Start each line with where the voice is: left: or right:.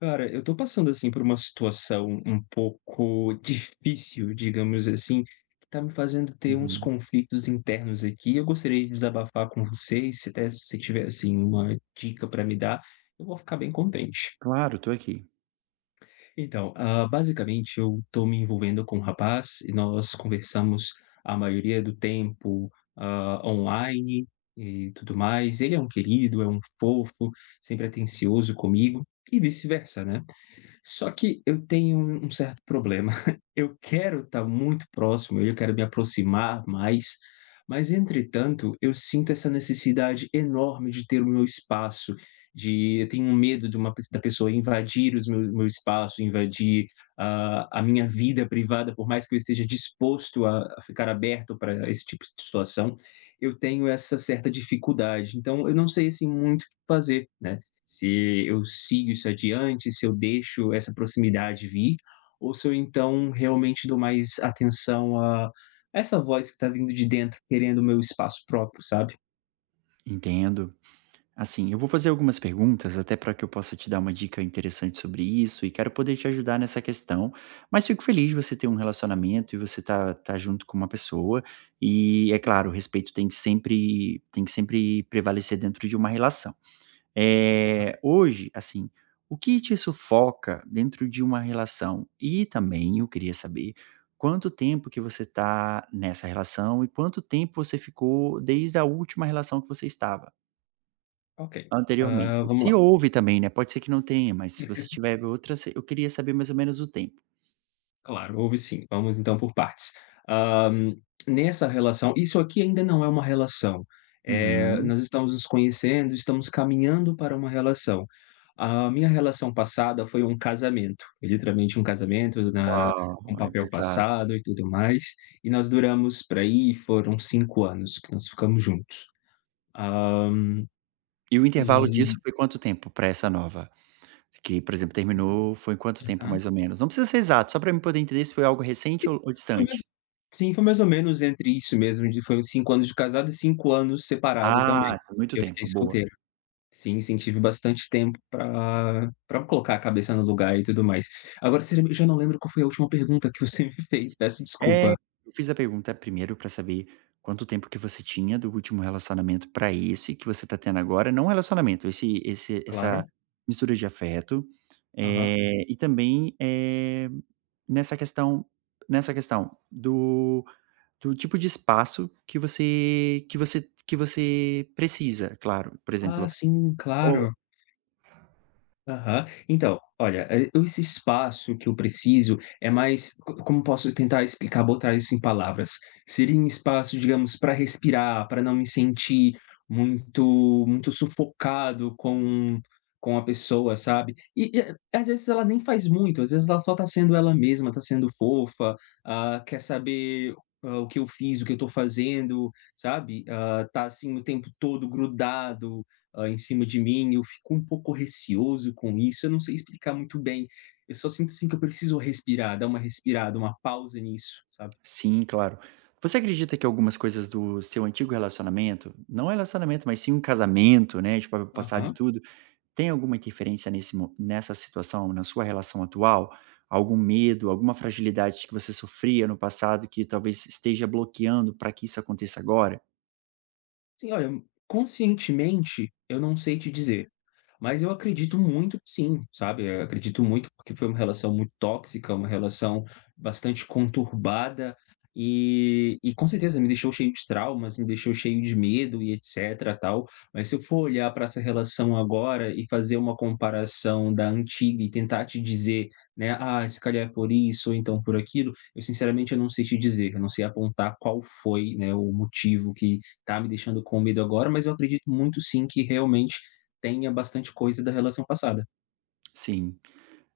left: Cara, eu tô passando assim por uma situação um pouco difícil, digamos assim, que tá me fazendo ter uns
right: Uhum.
left: conflitos internos aqui. Eu gostaria de desabafar com vocês, se até se você tiver assim uma dica pra me dar, eu vou ficar bem contente.
right: Claro, estou aqui.
left: Então, basicamente eu tô me envolvendo com um rapaz e nós conversamos a maioria do tempo, online e tudo mais. Ele é um querido, é um fofo, sempre atencioso comigo e vice-versa, né? Só que eu tenho um certo problema. Eu quero estar muito próximo, eu quero me aproximar mais, mas entretanto, eu sinto essa necessidade enorme de ter o meu espaço, de eu tenho um medo de uma pe da pessoa invadir os meus meu espaço, invadir a minha vida privada, por mais que eu esteja disposto a ficar aberto para esse tipo de situação, eu tenho essa certa dificuldade. Então eu não sei, assim, muito o que fazer, né. Se eu sigo isso adiante, se eu deixo essa proximidade vir, ou se eu então realmente dou mais atenção a essa voz que está vindo de dentro querendo o meu espaço próprio, sabe?
right: Entendo. Assim, eu vou fazer algumas perguntas até para que eu possa te dar uma dica interessante sobre isso e quero poder te ajudar nessa questão, mas fico feliz de você ter um relacionamento e você tá junto com uma pessoa e é claro, o respeito tem que sempre prevalecer dentro de uma relação.
left: Ah,
right: Hoje, assim, o que te sufoca dentro de uma relação? E também eu queria saber quanto tempo que você está nessa relação e quanto tempo você ficou desde a última relação que você estava
left: ok,
right: anteriormente?
left: vamos lá.
right: Se houve também, né, pode ser que não tenha, mas se você tiver outra, você eu queria saber mais ou menos o tempo.
left: Claro, houve sim. Vamos então por partes. Hã, Nessa relação isso aqui ainda não é uma relação,
right: Uhum.
left: nós estamos nos conhecendo, estamos caminhando para uma relação. A minha relação passada foi um casamento, literalmente um casamento na
right: Uau,
left: com
right: é
left: papel
right: pesado.
left: passado e tudo mais, e nós duramos por aí foram 5 anos que nós ficamos juntos. Hã,
right: E o intervalo disso
left: e
right: foi quanto tempo para essa nova? Que, por exemplo, terminou, foi quanto tempo mais ou menos? Não precisa ser exato, só para mim poder entender se foi algo recente
left: Sim,
right: ou
left: foi mais
right: distante.
left: Sim, foi mais ou menos entre isso mesmo, de foi 5 anos de casado e 5 anos separado também,
right: Ah, tem muito
left: que eu fiquei
right: tempo, boa.
left: solteiro. Sim, sim, tive bastante tempo pra colocar a cabeça no lugar e tudo mais. Agora você eu já não lembro qual foi a última pergunta que você me fez, peço
right: É,
left: desculpa.
right: eu fiz a pergunta primeiro pra saber quanto tempo que você tinha do último relacionamento pra esse que você tá tendo agora, não relacionamento, esse esse essa
left: Claro.
right: mistura de afeto,
left: Aham.
right: e também, nessa questão nessa questão do tipo de espaço que você precisa, claro, por
left: Ah,
right: exemplo.
left: sim,
right: Ou
left: claro. Aham. Então, olha, esse espaço que eu preciso é mais co como posso tentar explicar, botar isso em palavras? Seria um espaço, digamos, para respirar, para não me sentir muito muito sufocado com a pessoa, sabe. E às vezes ela nem faz muito, às vezes ela só tá sendo ela mesma, tá sendo fofa, ah, quer saber, o que eu fiz, o que eu tô fazendo, sabe. Ah, tá assim o tempo todo grudado, em cima de mim, eu fico um pouco receoso com isso, eu não sei explicar muito bem. Eu só sinto, assim, que eu preciso respirar, dar uma respirada, uma pausa nisso, sabe.
right: Sim, claro. Você acredita que algumas coisas do seu antigo relacionamento, não relacionamento, mas sim um casamento, né, tipo, passado e
left: Aham.
right: tudo, tem alguma interferência nesse mo nessa situação, na sua relação atual? Algum medo, alguma fragilidade que você sofria no passado que talvez esteja bloqueando para que isso aconteça agora?
left: Sim, olha, conscientemente, eu não sei te dizer. Mas eu acredito muito que sim, sabe, eu acredito muito, porque foi uma relação muito tóxica, uma relação bastante conturbada, e com certeza me deixou cheio de traumas, me deixou cheio de medo e etcétera, tal. Mas se eu for olhar para essa relação agora e fazer uma comparação da antiga e tentar te dizer, né: "Ah, se calhar é por isso ou então por aquilo", eu sinceramente eu não sei te dizer, eu não sei apontar qual foi, né, o motivo que tá me deixando com medo agora, mas eu acredito muito sim que realmente tenha bastante coisa da relação passada.
right: Sim.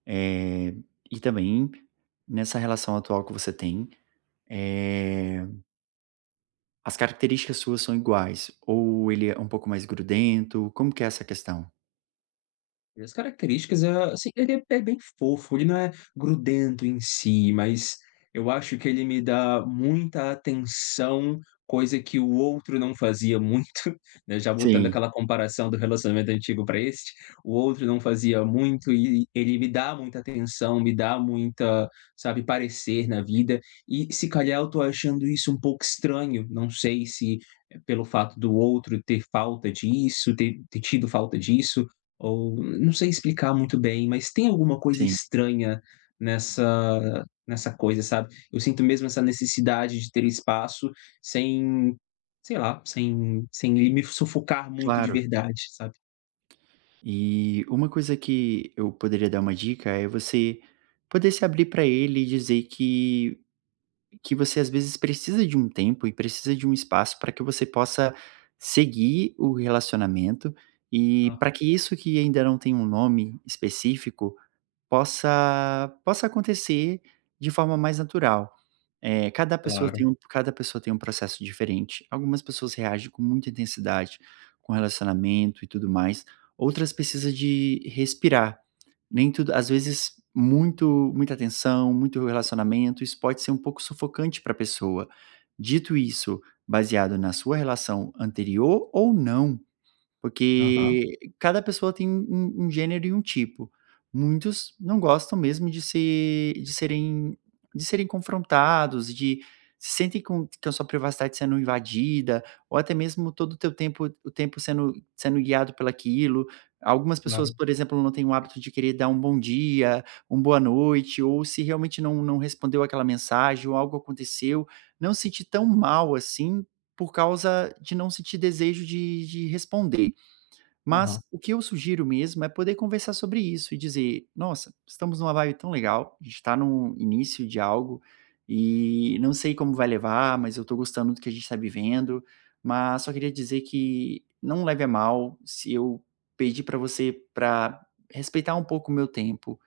right: Eh, e também, nessa relação atual que você tem, eh, as características suas são iguais ou ele é um pouco mais grudento? Como que é essa questão?
left: E as características, é assim, ele é bem fofo, ele não é grudento em si, mas eu acho que ele me dá muita atenção, coisa que o outro não fazia muito, né, já botando
right: Sim.
left: aquela comparação do relacionamento antigo para este, o outro não fazia muito e ele me dá muita atenção, me dá muita, sabe, parecer na vida, e se calhar eu tô achando isso um pouco estranho, não sei se é pelo fato do outro ter falta disso, ter tido falta disso, ou não sei explicar muito bem, mas tem alguma coisa
right: Sim,
left: estranha nessa coisa, sabe. Eu sinto mesmo essa necessidade de ter espaço sem, sei lá, sem me sufocar muito de
right: claro.
left: verdade, sabe.
right: E uma coisa que eu poderia dar uma dica é você poder se abrir para ele e dizer que você às vezes precisa de um tempo e precisa de um espaço para que você possa seguir o relacionamento e
left: Aham,
right: para que isso que ainda não tem um nome específico possa acontecer de forma mais natural. Cada pessoa
left: claro.
right: tem um cada pessoa tem um processo diferente. Algumas pessoas reagem com muita intensidade com relacionamento e tudo mais, outras precisam de respirar. Nem tudo às vezes muito muita atenção, muito relacionamento, isso pode ser um pouco sufocante para a pessoa. Dito isso, baseado na sua relação anterior ou não,
left: Aham,
right: porque cada pessoa tem um gênero e um tipo. Muitos não gostam mesmo de serem confrontados, de se sentem com a sua privacidade sendo invadida, ou até mesmo todo o teu tempo o tempo sendo guiado pelaquilo. Algumas
left: claro.
right: pessoas, por exemplo, não têm o hábito de querer dar um bom dia, um boa noite, ou se realmente não respondeu aquela mensagem ou algo aconteceu, não se sentir tão mal assim, por causa de não sentir desejo de responder. Mas
left: Aham,
right: o que eu sugiro mesmo é poder conversar sobre isso e dizer: "Nossa, estamos numa vibe tão legal, a gente está no início de algo e não sei como vai levar, mas eu estou gostando do que a gente está vivendo, mas só queria dizer que não leve a mal se eu pedir para você para respeitar um pouco o meu tempo,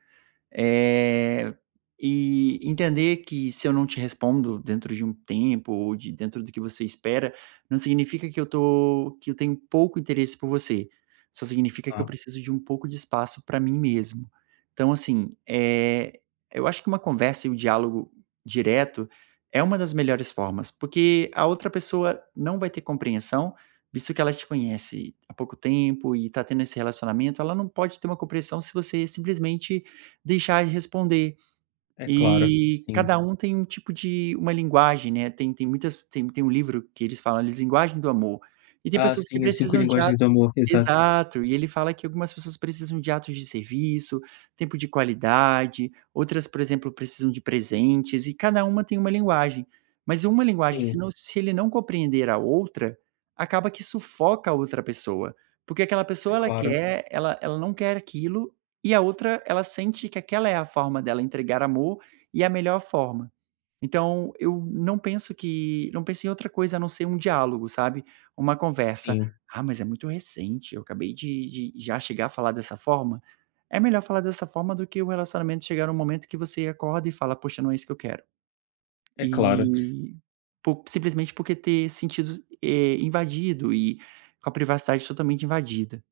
right: eh, e entender que se eu não te respondo dentro de um tempo ou de dentro do que você espera, não significa que eu tenho pouco interesse por você, só significa que eu
left: tá.
right: preciso de um pouco de espaço para mim mesmo. Então assim, eu acho que uma conversa e o diálogo direto é uma das melhores formas, porque a outra pessoa não vai ter compreensão, visto que ela te conhece há pouco tempo e está tendo esse relacionamento, ela não pode ter uma compreensão se você simplesmente deixar de responder.
left: É claro,
right: E
left: sim.
right: cada um tem um tipo de uma linguagem, né, tem tem muitas tem tem um livro que eles falam: eles "Linguagem do amor", e tem
left: Ah,
right: pessoas que
left: sim, as 5
right: precisam de.
left: linguagens do amor, exato.
right: Exato, e ele fala que algumas pessoas precisam de atos de serviço, tempo de qualidade, outras, por exemplo, precisam de presentes e cada uma tem uma linguagem. Mas uma linguagem,
left: Sim,
right: se ele não compreender a outra, acaba que sufoca a outra pessoa, porque aquela
left: é
right: pessoa ela
left: claro.
right: quer ela ela não quer aquilo e a outra ela sente que aquela é a forma dela entregar amor e a melhor forma. Então, eu não penso em outra coisa a não ser um diálogo, sabe, uma conversa.
left: Sim,
right: "Ah, mas é muito recente, eu acabei de já chegar a falar dessa forma". É melhor falar dessa forma do que o relacionamento chegar num momento que você acorda e fala: "Poxa, não é isso que eu quero".
left: é claro.
right: E po simplesmente porque ter sentido, invadido e com a privacidade totalmente invadida.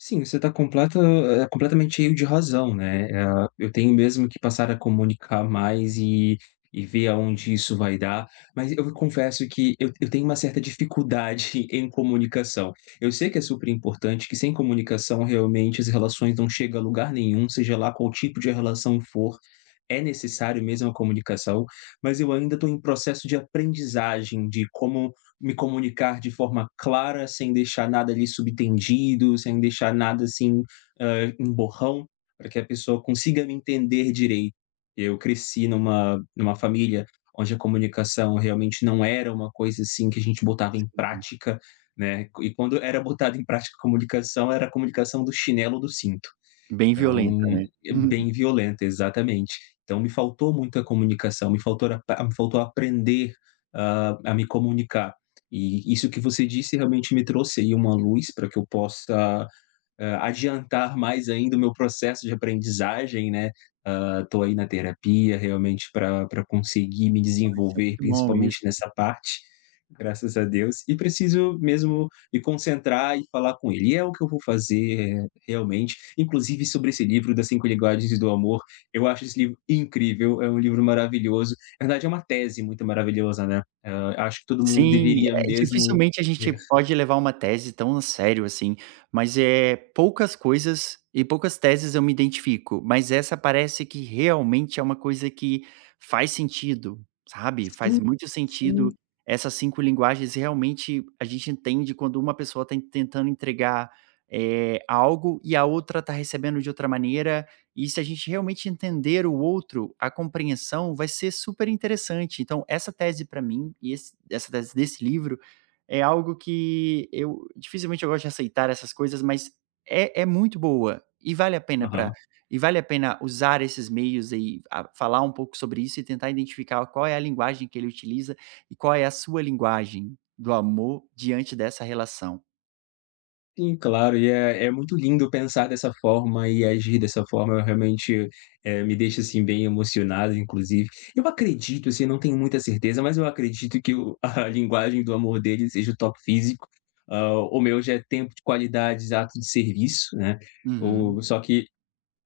left: Sim, você está completa completamente cheio de razão, né, eu tenho mesmo que passar a comunicar mais e ver aonde isso vai dar, mas eu confesso que eu tenho uma certa dificuldade em comunicação. Eu sei que é super importante, que sem comunicação realmente as relações não chegam a lugar nenhum, seja lá qual tipo de relação for, é necessário mesmo a comunicação, mas eu ainda estou em processo de aprendizagem de como me comunicar de forma clara, sem deixar nada ali subtendido, sem deixar nada assim, em borrão, para que a pessoa consiga me entender direito. Eu cresci numa família onde a comunicação realmente não era uma coisa, assim, que a gente botava em prática, né, e quando era botada em prática a comunicação, era a comunicação do chinelo ou do cinto.
right: Bem violenta,
left: Então,
right: né.
left: é bem violenta, exatamente. Então me faltou muita comunicação, me faltou aprender, a me comunicar. E isso que você disse realmente me trouxe aí uma luz para que eu possa adiantar mais ainda o meu processo de aprendizagem, né. Estou aí na terapia realmente para conseguir me
right: Nossa, é
left: desenvolver,
right: muito bom
left: principalmente
right: isso.
left: nessa parte, graças a Deus, e preciso mesmo me concentrar e falar com ele. E é o que eu vou fazer é, realmente, inclusive sobre esse livro das 5 linguagens do amor, eu acho esse livro incrível, é um livro maravilhoso. Na verdade é uma tese muito maravilhosa, né. Hã, acho que todo mundo
right: Sim,
left: deveria mesmo
right: dificilmente a gente
left: ler.
right: pode levar uma tese tão a sério assim, mas, é poucas coisas e poucas teses eu me identifico, mas essa parece que realmente é uma coisa que faz sentido, sabe,
left: Sim,
right: faz muito
left: sim.
right: sentido. Essas 5 linguagens realmente a gente entende quando uma pessoa está tentando entregar, algo e a outra está recebendo de outra maneira e se a gente realmente entender o outro, a compreensão vai ser super interessante. Então, essa tese para mim e essa tese desse livro é algo que eu dificilmente eu gosto de aceitar essas coisas, mas é muito boa e vale a pena para
left: Aham.
right: e vale a pena usar esses meios e falar um pouco sobre isso e tentar identificar qual é a linguagem que ele utiliza e qual é a sua linguagem do amor diante dessa relação.
left: Sim, claro, e é muito lindo pensar dessa forma e agir dessa forma, eu realmente, me deixa, assim, bem emocionado, inclusive. Eu acredito, assim, não tenho muita certeza, mas eu acredito que o a linguagem do amor dele seja o toque físico, o meu já é tempo de qualidades, ato de serviço, né,
right: Uhum.
left: o só que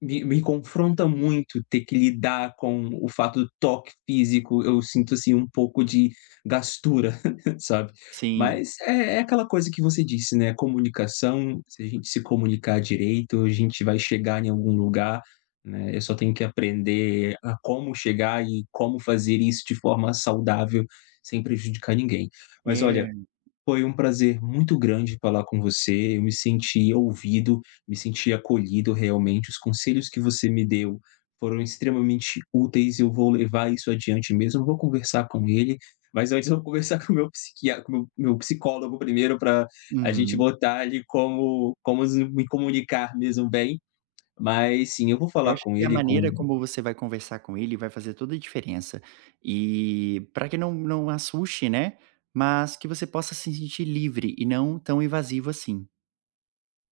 left: me confronta muito ter que lidar com o fato do toque físico. Eu sinto assim um pouco de gastura, sabe?
right: Sim.
left: Mas é, é aquela coisa que você disse, né? Comunicação, se a gente se comunicar direito, a gente vai chegar em algum lugar, né? Eu só tenho que aprender a como chegar e como fazer isso de forma saudável, sem prejudicar ninguém. Mas olha,
right: É.
left: foi um prazer muito grande falar com você, eu me senti ouvido, me senti acolhido realmente, os conselhos que você me deu foram extremamente úteis, eu vou levar isso adiante mesmo, vou conversar com ele, mas antes eu vou conversar com o meu psiquiatra, com o meu psicólogo primeiro para a gente
right: Uhum.
left: botar ali como como me comunicar mesmo bem, mas sim, eu vou
right: Eu
left: falar
right: acho
left: com
right: que a
left: ele, com
right: maneira como você vai conversar com ele vai fazer toda a diferença. E para que não assuste, né, mas que você possa se sentir livre e não tão invasivo assim.